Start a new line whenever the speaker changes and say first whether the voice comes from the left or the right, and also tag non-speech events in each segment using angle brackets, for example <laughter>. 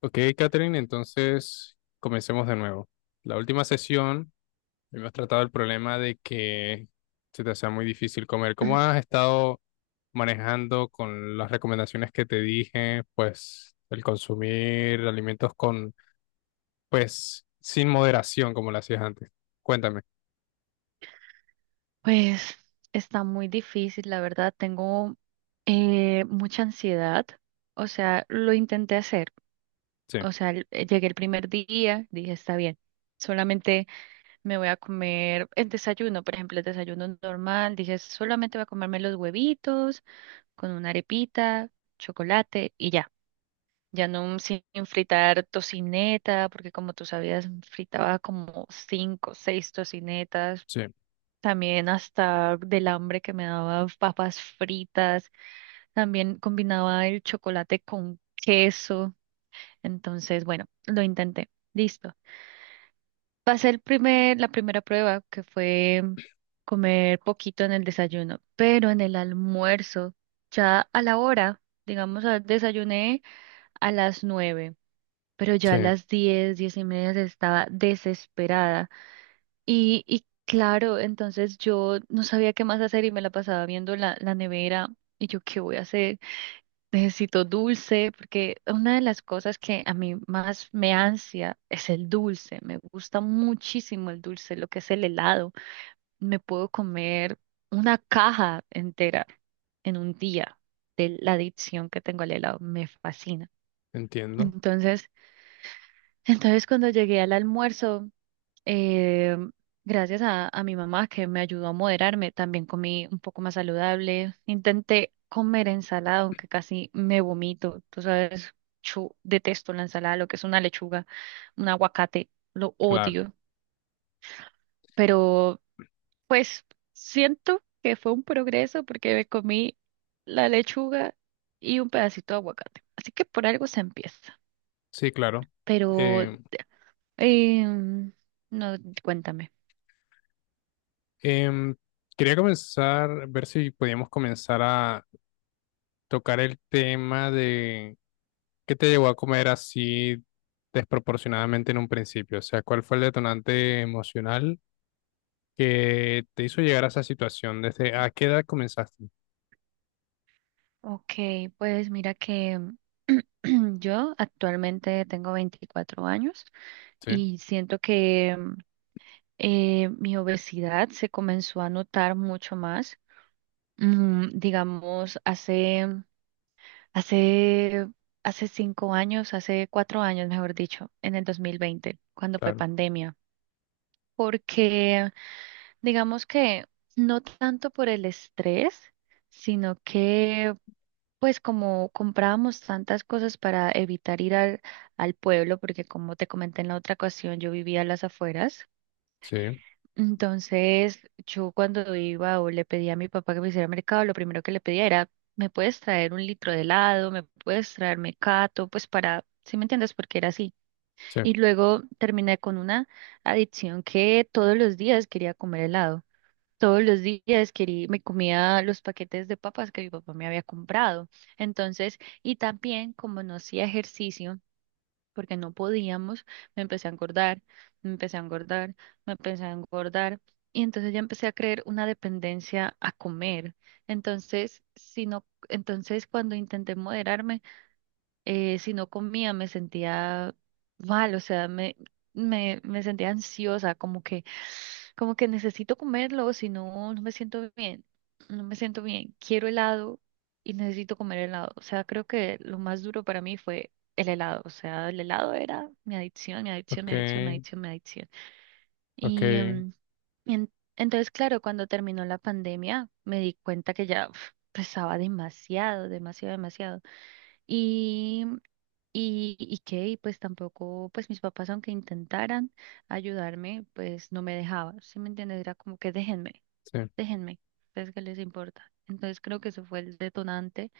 left: Ok, Catherine, entonces comencemos de nuevo. La última sesión hemos tratado el problema de que se te hacía muy difícil comer. ¿Cómo
right: <clears throat>
left: has estado manejando con las recomendaciones que te dije? Pues el consumir alimentos con, pues, sin moderación como lo hacías antes. Cuéntame.
right: Pues está muy difícil, la verdad. Tengo mucha ansiedad. O sea, lo intenté hacer.
left: Sí,
right: O sea, llegué el primer día, dije, está bien. Solamente me voy a comer el desayuno, por ejemplo, el desayuno normal. Dije, solamente voy a comerme los huevitos con una arepita, chocolate y ya. Ya no sin fritar tocineta, porque como tú sabías, fritaba como cinco, seis tocinetas.
left: sí,
right: También hasta del hambre que me daba papas fritas. También combinaba el chocolate con queso. Entonces, bueno, lo intenté. Listo. Pasé la primera prueba, que fue comer poquito en el desayuno, pero en el almuerzo, ya a la hora, digamos, desayuné a las nueve, pero ya
left: sí,
right: a las diez, diez y media estaba desesperada. Y claro, entonces yo no sabía qué más hacer y me la pasaba viendo la nevera y yo, ¿qué voy a hacer? Necesito dulce, porque una de las cosas que a mí más me ansia es el dulce. Me gusta muchísimo el dulce, lo que es el helado. Me puedo comer una caja entera en un día de la adicción que tengo al helado. Me fascina.
left: entiendo.
right: Entonces, entonces cuando llegué al almuerzo eh, gracias a mi mamá que me ayudó a moderarme, también comí un poco más saludable. Intenté comer ensalada, aunque casi me vomito. Tú sabes, yo detesto la ensalada, lo que es una lechuga, un aguacate, lo
left: Claro,
right: odio. Pero pues siento que fue un progreso porque me comí la lechuga y un pedacito de aguacate. Así que por algo se empieza.
left: sí, claro.
right: Pero,
left: Eh,
right: em, no, cuéntame.
left: em, Quería comenzar, ver si podíamos comenzar a tocar el tema de qué te llevó a comer así desproporcionadamente en un principio. O sea, ¿cuál fue el detonante emocional que te hizo llegar a esa situación? ¿Desde a qué edad comenzaste?
right: Ok, pues mira que <clears throat> yo actualmente tengo 24 años
left: Sí,
right: y siento que mi obesidad se comenzó a notar mucho más. Digamos, hace, hace cinco años, hace cuatro años, mejor dicho, en el 2020, cuando fue
left: claro.
right: pandemia. Porque digamos que no tanto por el estrés, sino que pues como comprábamos tantas cosas para evitar ir al pueblo, porque como te comenté en la otra ocasión, yo vivía a las afueras.
left: Sí,
right: Entonces, yo cuando iba o le pedía a mi papá que me hiciera mercado, lo primero que le pedía era, ¿me puedes traer un litro de helado? ¿Me puedes traer mecato? Pues para, ¿sí me entiendes? Porque era así.
left: sí.
right: Y luego terminé con una adicción que todos los días quería comer helado. Todos los días quería, me comía los paquetes de papas que mi papá me había comprado. Entonces, y también como no hacía ejercicio, porque no podíamos, me empecé a engordar, me empecé a engordar, me empecé a engordar. Y entonces ya empecé a creer una dependencia a comer. Entonces, si no, entonces cuando intenté moderarme, si no comía me sentía mal, o sea, me sentía ansiosa, como que necesito comerlo, si no, no me siento bien, no me siento bien, quiero helado y necesito comer helado, o sea, creo que lo más duro para mí fue el helado, o sea, el helado era mi adicción, mi adicción,
left: Ok,
right: mi adicción, mi adicción, mi adicción.
left: ok,
right: Y, entonces, claro, cuando terminó la pandemia, me di cuenta que ya uf, pesaba demasiado, demasiado, demasiado. Y pues tampoco, pues mis papás aunque intentaran ayudarme, pues no me dejaban, ¿sí me entiendes? Era como que déjenme,
left: sí,
right: déjenme, pues que les importa. Entonces creo que eso fue el detonante,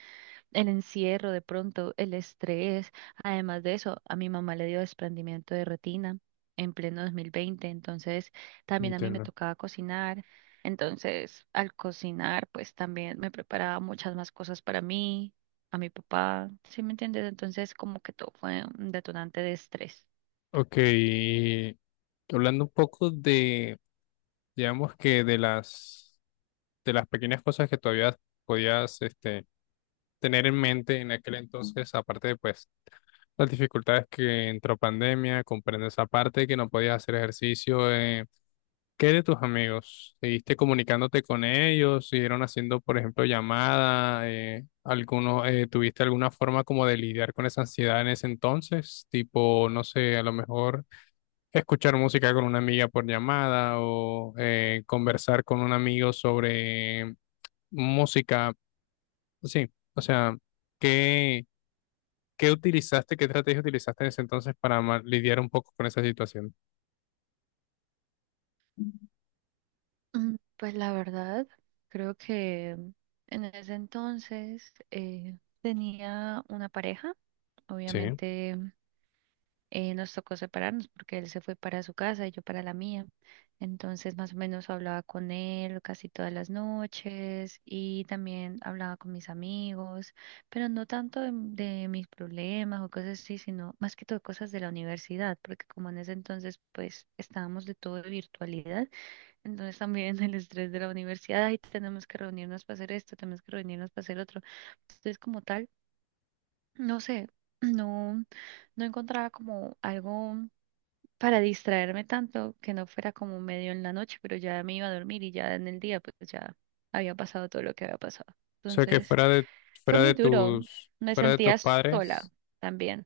right: el encierro de pronto, el estrés. Además de eso, a mi mamá le dio desprendimiento de retina en pleno 2020, entonces también a mí me
left: entiendo.
right: tocaba cocinar. Entonces, al cocinar, pues también me preparaba muchas más cosas para mí, a mi papá, ¿sí me entiendes? Entonces, como que todo fue un detonante de estrés.
left: Ok, y hablando un poco de, digamos que de las pequeñas cosas que todavía podías, este, tener en mente en aquel entonces, aparte de pues las dificultades que entró pandemia, comprendo esa parte, que no podías hacer ejercicio. ¿Qué de tus amigos? ¿Seguiste comunicándote con ellos? ¿Siguieron haciendo, por ejemplo, llamada? ¿Alguno, ¿tuviste alguna forma como de lidiar con esa ansiedad en ese entonces? Tipo, no sé, a lo mejor escuchar música con una amiga por llamada o conversar con un amigo sobre música. Sí, o sea, ¿qué? ¿Qué utilizaste, qué estrategia utilizaste en ese entonces para lidiar un poco con esa situación?
right: Pues la verdad, creo que en ese entonces tenía una pareja,
left: Sí.
right: obviamente. Nos tocó separarnos porque él se fue para su casa y yo para la mía. Entonces, más o menos hablaba con él casi todas las noches y también hablaba con mis amigos, pero no tanto de mis problemas o cosas así, sino más que todo cosas de la universidad, porque como en ese entonces, pues estábamos de todo de virtualidad, entonces también <laughs> el estrés de la universidad, y tenemos que reunirnos para hacer esto, tenemos que reunirnos para hacer otro. Entonces, como tal, no sé, <clears throat> no, no encontraba como algo para distraerme tanto que no fuera como medio en la noche, pero ya me iba a dormir y ya en el día pues ya había pasado todo lo que había pasado.
left: O sea que
right: Entonces fue muy duro, me
left: fuera de tus
right: sentía sola
left: padres,
right: también.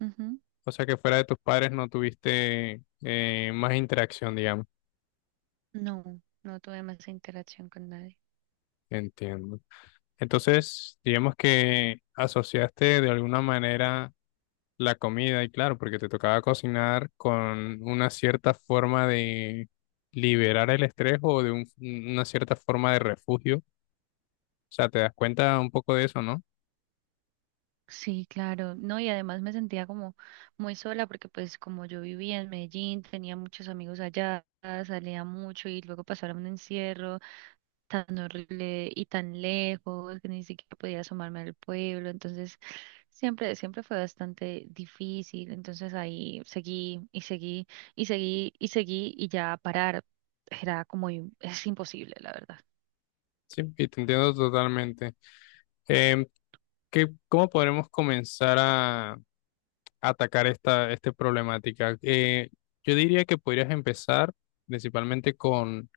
right: Ujú.
left: o sea que fuera de tus padres no tuviste más interacción, digamos.
right: No, no tuve más interacción con nadie.
left: Entiendo. Entonces, digamos que asociaste de alguna manera la comida, y claro, porque te tocaba cocinar con una cierta forma de liberar el estrés o de una cierta forma de refugio. O sea, te das cuenta un poco de eso, ¿no?
right: Sí, claro, no, y además me sentía como muy sola porque pues como yo vivía en Medellín, tenía muchos amigos allá, salía mucho y luego pasaron un encierro tan horrible y tan lejos que ni siquiera podía asomarme al pueblo. Entonces, siempre, siempre fue bastante difícil. Entonces ahí seguí y seguí y seguí y seguí y ya parar era como es imposible, la verdad.
left: Sí, y te entiendo totalmente. Em, ¿Qué- cómo podremos comenzar a atacar esta, esta problemática? Yo diría que podrías empezar principalmente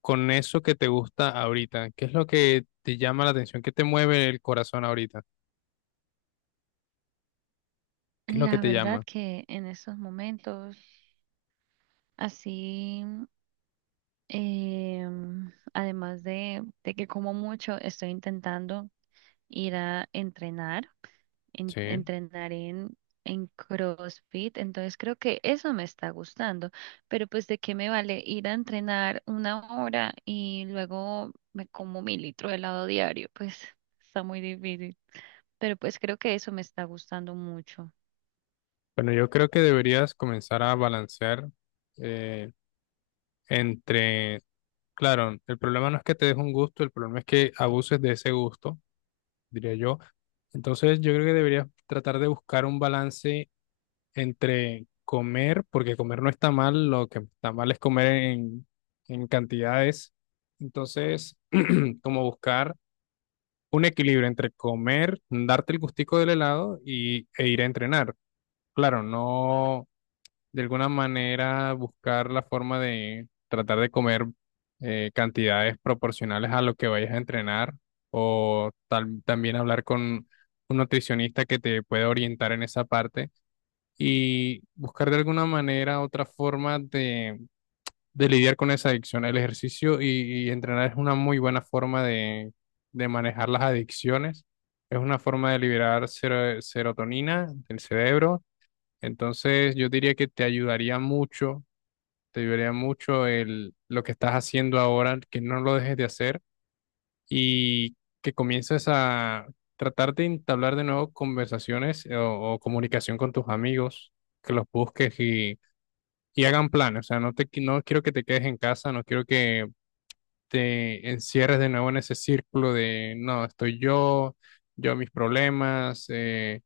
left: con eso que te gusta ahorita. ¿Qué es lo que te llama la atención? ¿Qué te mueve el corazón ahorita? ¿Qué es lo que
right: La
left: te
right: verdad
left: llama?
right: que en estos momentos, así. Además de que como mucho, estoy intentando ir a entrenar,
left: Sí.
right: entrenar en CrossFit, entonces creo que eso me está gustando, pero pues de qué me vale ir a entrenar una hora y luego me como mi litro de helado diario, pues está muy difícil, pero pues creo que eso me está gustando mucho.
left: Bueno, yo creo que deberías comenzar a balancear eh, entre, claro, el problema no es que te des un gusto, el problema es que abuses de ese gusto, diría yo. Entonces, yo creo que deberías tratar de buscar un balance entre comer, porque comer no está mal, lo que está mal es comer en cantidades. Entonces, <clears throat> como buscar un equilibrio entre comer, darte el gustico del helado y, e ir a entrenar. Claro, no, de alguna manera buscar la forma de tratar de comer cantidades proporcionales a lo que vayas a entrenar o también hablar con un nutricionista que te pueda orientar en esa parte y buscar de alguna manera otra forma de lidiar con esa adicción. El ejercicio y entrenar es una muy buena forma de manejar las adicciones. Es una forma de liberar serotonina del cerebro. Entonces, yo diría que te ayudaría mucho el, lo que estás haciendo ahora, que no lo dejes de hacer y que comiences a tratar de entablar de nuevo conversaciones o comunicación con tus amigos, que los busques y hagan planes. O sea, no te, no quiero que te quedes en casa, no quiero que te encierres de nuevo en ese círculo de, no, estoy yo, yo mis problemas,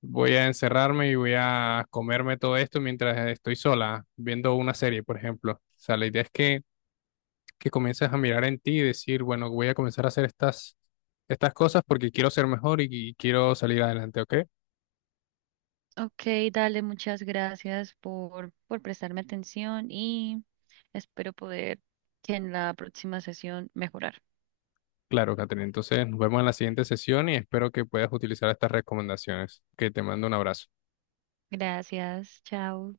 left: voy a encerrarme y voy a comerme todo esto mientras estoy sola viendo una serie, por ejemplo. O sea, la idea es que comiences a mirar en ti y decir, bueno, voy a comenzar a hacer estas, estas cosas porque quiero ser mejor y quiero salir adelante, ¿ok?
right: Ok, dale, muchas gracias por prestarme atención y espero poder que en la próxima sesión mejorar.
left: Claro, Catherine. Entonces nos vemos en la siguiente sesión y espero que puedas utilizar estas recomendaciones. Que te mando un abrazo.
right: Gracias, chao.